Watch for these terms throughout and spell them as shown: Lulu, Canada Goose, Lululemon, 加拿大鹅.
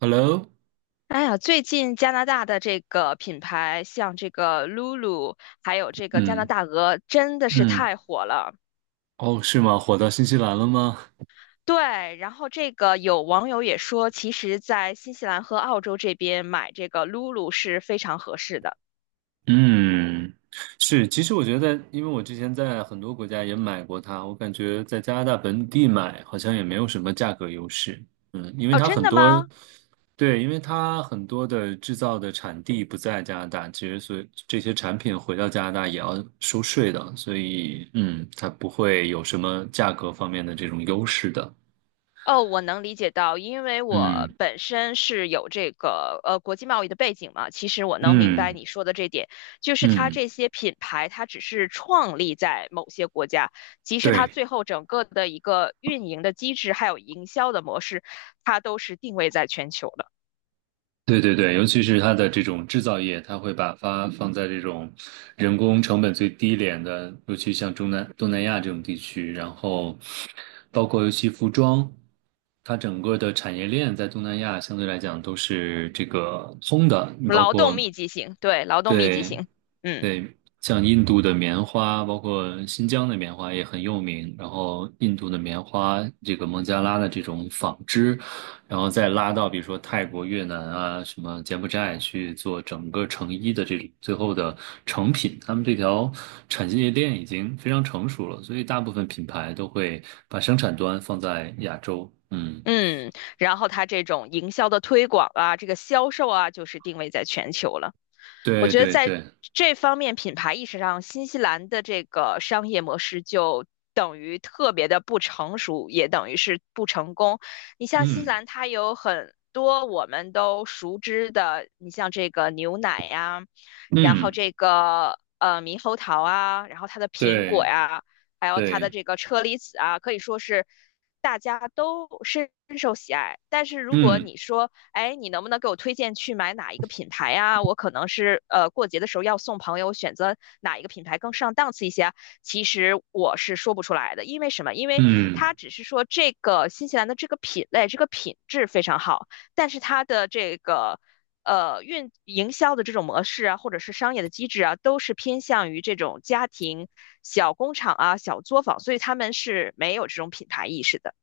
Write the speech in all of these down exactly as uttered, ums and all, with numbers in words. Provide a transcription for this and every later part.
Hello,哎呀，最近加拿大的这个品牌，像这个 Lulu，还有这个加拿嗯大鹅，真的是嗯，太火了。哦，是吗？火到新西兰了吗？对，然后这个有网友也说，其实，在新西兰和澳洲这边买这个 Lulu 是非常合适的。嗯，是。其实我觉得在，因为我之前在很多国家也买过它，我感觉在加拿大本地买好像也没有什么价格优势。嗯，因为哦，它真很的多，吗？对，因为它很多的制造的产地不在加拿大，其实所以这些产品回到加拿大也要收税的，所以嗯，它不会有什么价格方面的这种优势的。哦，我能理解到，因为我嗯本身是有这个呃国际贸易的背景嘛，其实我能明白嗯你说的这点，就是它嗯，这些品牌，它只是创立在某些国家，即使它对。最后整个的一个运营的机制还有营销的模式，它都是定位在全球的。对对对，尤其是它的这种制造业，它会把发放在这种人工成本最低廉的，尤其像中南东南亚这种地区，然后包括尤其服装，它整个的产业链在东南亚相对来讲都是这个通的，你包劳动括密集型，对，劳动密集对型，嗯。对，像印度的棉花，包括新疆的棉花也很有名。然后印度的棉花，这个孟加拉的这种纺织，然后再拉到比如说泰国、越南啊，什么柬埔寨去做整个成衣的这种最后的成品，他们这条产业链已经非常成熟了，所以大部分品牌都会把生产端放在亚洲。嗯，嗯，然后它这种营销的推广啊，这个销售啊，就是定位在全球了。我对觉得对在对，这方面品牌意识上，新西兰的这个商业模式就等于特别的不成熟，也等于是不成功。你像新西嗯兰，它有很多我们都熟知的，你像这个牛奶呀，然后嗯，这个呃猕猴桃啊，然后它的苹果对呀，还有它的对，这个车厘子啊，可以说是大家都深受喜爱。但是如果嗯你说，哎，你能不能给我推荐去买哪一个品牌呀？我可能是呃过节的时候要送朋友，选择哪一个品牌更上档次一些啊，其实我是说不出来的。因为什么？因为嗯。它只是说这个新西兰的这个品类、这个品质非常好，但是它的这个呃，运营销的这种模式啊，或者是商业的机制啊，都是偏向于这种家庭小工厂啊、小作坊，所以他们是没有这种品牌意识的。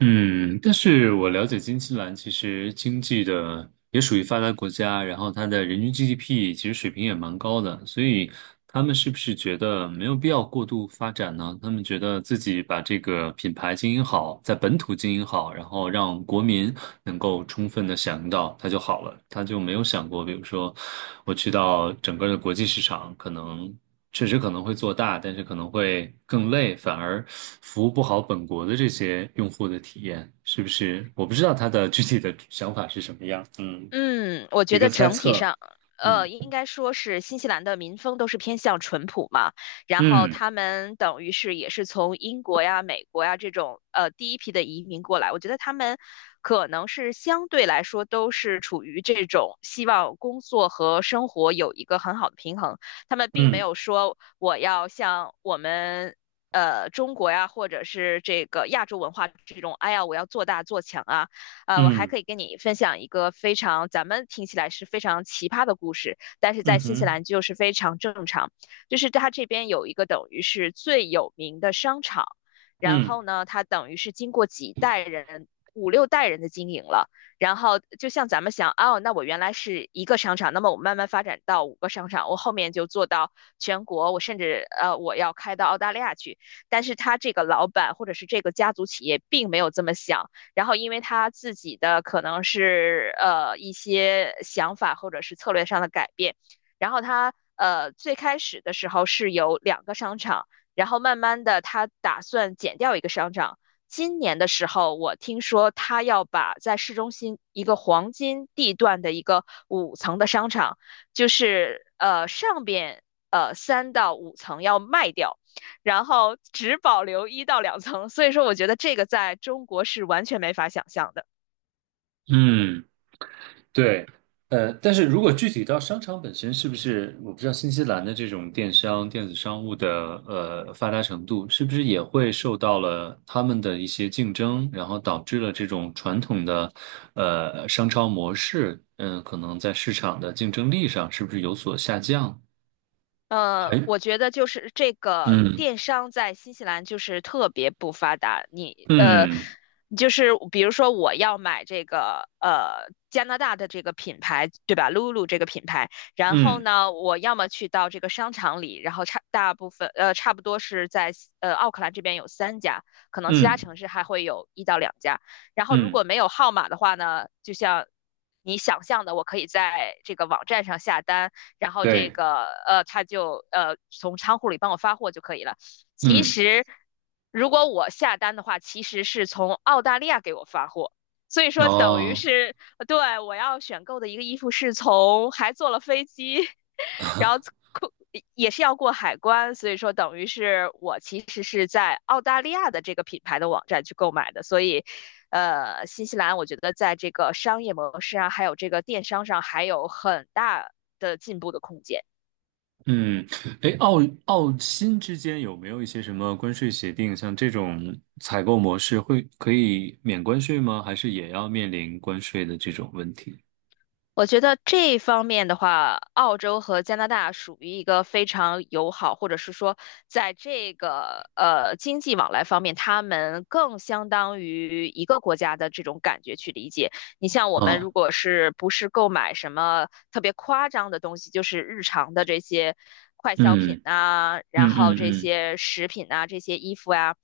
嗯，但是我了解新西兰其实经济的也属于发达国家，然后它的人均 G D P 其实水平也蛮高的，所以他们是不是觉得没有必要过度发展呢？他们觉得自己把这个品牌经营好，在本土经营好，然后让国民能够充分的享用到它就好了，他就没有想过，比如说我去到整个的国际市场，可能。确实可能会做大，但是可能会更累，反而服务不好本国的这些用户的体验，是不是？我不知道他的具体的想法是什么样，嗯，嗯，我一觉个得猜整体测，上，嗯呃，应该说是新西兰的民风都是偏向淳朴嘛。然后嗯他们等于是也是从英国呀、美国呀这种呃第一批的移民过来，我觉得他们可能是相对来说都是处于这种希望工作和生活有一个很好的平衡，他们并没嗯有说我要像我们呃，中国呀，或者是这个亚洲文化这种，哎呀，我要做大做强啊。呃，我还嗯可以跟你分享一个非常咱们听起来是非常奇葩的故事，但是嗯在新西哼，兰就是非常正常。就是它这边有一个等于是最有名的商场，然嗯后呢，它等于是经过几代人，五六代人的经营了。然后就像咱们想，哦，那我原来是一个商场，那么我慢慢发展到五个商场，我后面就做到全国，我甚至呃我要开到澳大利亚去。但是他这个老板或者是这个家族企业并没有这么想，然后因为他自己的可能是呃一些想法或者是策略上的改变，然后他呃最开始的时候是有两个商场，然后慢慢的他打算减掉一个商场。今年的时候，我听说他要把在市中心一个黄金地段的一个五层的商场，就是呃上边呃三到五层要卖掉，然后只保留一到两层。所以说，我觉得这个在中国是完全没法想象的。嗯。对，呃，但是如果具体到商场本身，是不是我不知道新西兰的这种电商、电子商务的呃发达程度，是不是也会受到了他们的一些竞争，然后导致了这种传统的呃商超模式，嗯、可能在市场的竞争力上是不是有所下降？还，呃，我觉得就是这个嗯电商在新西兰就是特别不发达。你呃，嗯就是比如说我要买这个呃加拿大的这个品牌，对吧？Lulu 这个品牌。然后嗯呢，我要么去到这个商场里，然后差大部分呃差不多是在呃奥克兰这边有三家，可能其他嗯城市还会有一到两家。然后如嗯，果没有号码的话呢，就像你想象的，我可以在这个网站上下单，然后这对，个呃他就呃从仓库里帮我发货就可以了。其嗯，实如果我下单的话，其实是从澳大利亚给我发货。所以说，等于哦。是对，我要选购的一个衣服是从还坐了飞机，然后过也是要过海关，所以说等于是我其实是在澳大利亚的这个品牌的网站去购买的。所以呃，新西兰我觉得在这个商业模式啊，还有这个电商上，还有很大的进步的空间。嗯，哎，澳澳新之间有没有一些什么关税协定？像这种采购模式会可以免关税吗？还是也要面临关税的这种问题？我觉得这一方面的话，澳洲和加拿大属于一个非常友好，或者是说，在这个呃经济往来方面，他们更相当于一个国家的这种感觉去理解。你像我们哦，如果是不是购买什么特别夸张的东西，就是日常的这些快消品嗯啊，然嗯后嗯这嗯，些食品啊，这些衣服呀，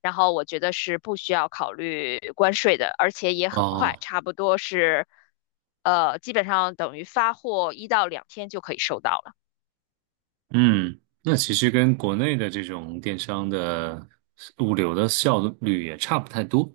然后我觉得是不需要考虑关税的，而且也很快，哦，差不多是呃，基本上等于发货一到两天就可以收到了。嗯，那其实跟国内的这种电商的物流的效率也差不太多。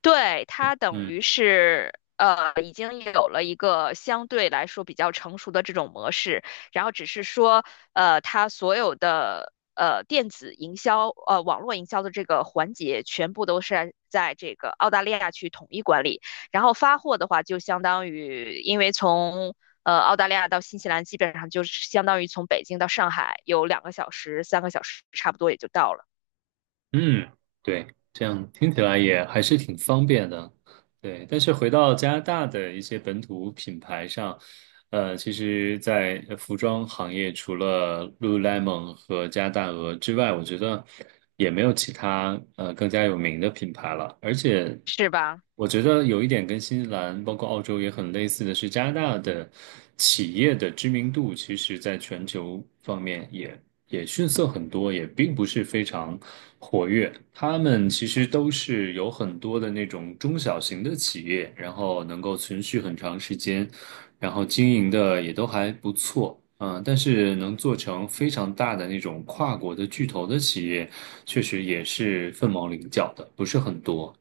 对，它等于嗯。是呃，已经有了一个相对来说比较成熟的这种模式。然后只是说呃，它所有的呃电子营销呃网络营销的这个环节，全部都是在这个澳大利亚去统一管理。然后发货的话，就相当于因为从呃澳大利亚到新西兰，基本上就是相当于从北京到上海有两个小时、三个小时，差不多也就到了，嗯，对，这样听起来也还是挺方便的，对。但是回到加拿大的一些本土品牌上，呃，其实，在呃服装行业，除了 Lululemon 和加拿大鹅之外，我觉得也没有其他呃更加有名的品牌了。而且是吧？我觉得有一点跟新西兰，包括澳洲也很类似的是，加拿大的企业的知名度，其实在全球方面也也逊色很多，也并不是非常活跃。他们其实都是有很多的那种中小型的企业，然后能够存续很长时间，然后经营的也都还不错。嗯，但是能做成非常大的那种跨国的巨头的企业，确实也是凤毛麟角的，不是很多。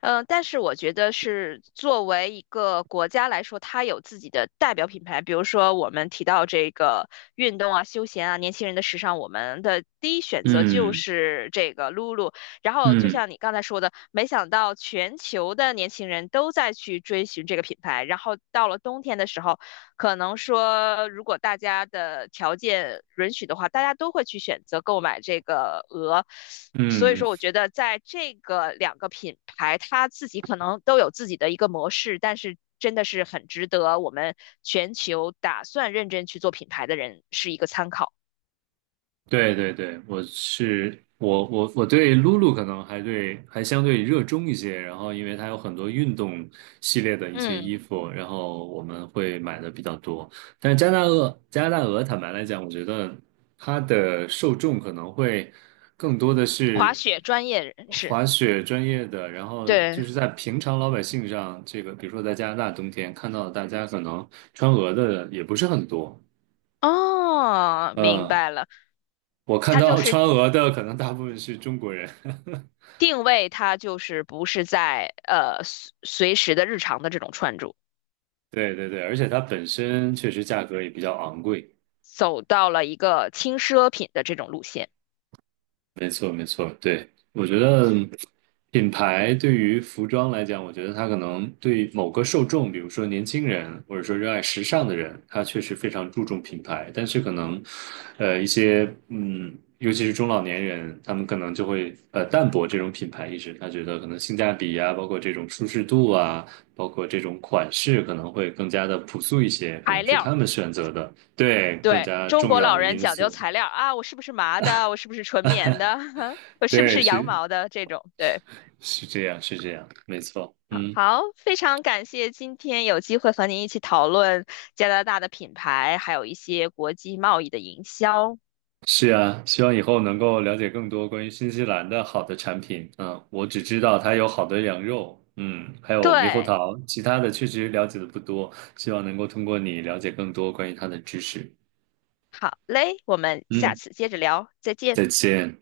嗯，呃但是我觉得是作为一个国家来说，它有自己的代表品牌。比如说，我们提到这个运动啊、休闲啊、年轻人的时尚，我们的第一选择就嗯。是这个 Lulu。然后，就嗯像你刚才说的，没想到全球的年轻人都在去追寻这个品牌。然后到了冬天的时候，可能说，如果大家的条件允许的话，大家都会去选择购买这个鹅。所以嗯，说，我觉得在这个两个品牌，它自己可能都有自己的一个模式，但是真的是很值得我们全球打算认真去做品牌的人是一个参考。对对对，我是我我我对露露可能还对还相对热衷一些，然后因为它有很多运动系列的一些嗯，衣服，然后我们会买的比较多。但是加拿大鹅加拿大鹅，坦白来讲，我觉得它的受众可能会更多的滑是雪专业人士，滑雪专业的，然后就对，是在平常老百姓上，这个比如说在加拿大冬天看到大家可能穿鹅的也不是很多，哦，明嗯。白了，我看它就到是川俄的可能大部分是中国人，定位，它就是不是在呃随随时的日常的这种穿着。对对对，而且它本身确实价格也比较昂贵。走到了一个轻奢品的这种路线。没错，没错，对，我觉得品牌对于服装来讲，我觉得它可能对某个受众，比如说年轻人，或者说热爱时尚的人，他确实非常注重品牌。但是可能，呃，一些嗯，尤其是中老年人，他们可能就会呃淡薄这种品牌意识，他觉得可能性价比啊，包括这种舒适度啊，包括这种款式，可能会更加的朴素一些，可材能是料，他们选择的，对，更对，加中重国要老的人因讲究素。材料啊，我是不是麻的？我是不是纯棉的？我是不对，是羊是毛的？这种，对。是这样，是这样，没错，好，嗯，好，非常感谢今天有机会和您一起讨论加拿大的品牌，还有一些国际贸易的营销。是啊，希望以后能够了解更多关于新西兰的好的产品。嗯，我只知道它有好的羊肉，嗯，还有猕猴对，桃，其他的确实了解的不多，希望能够通过你了解更多关于它的知识。好嘞，我们下嗯，次接着聊，再见。再见。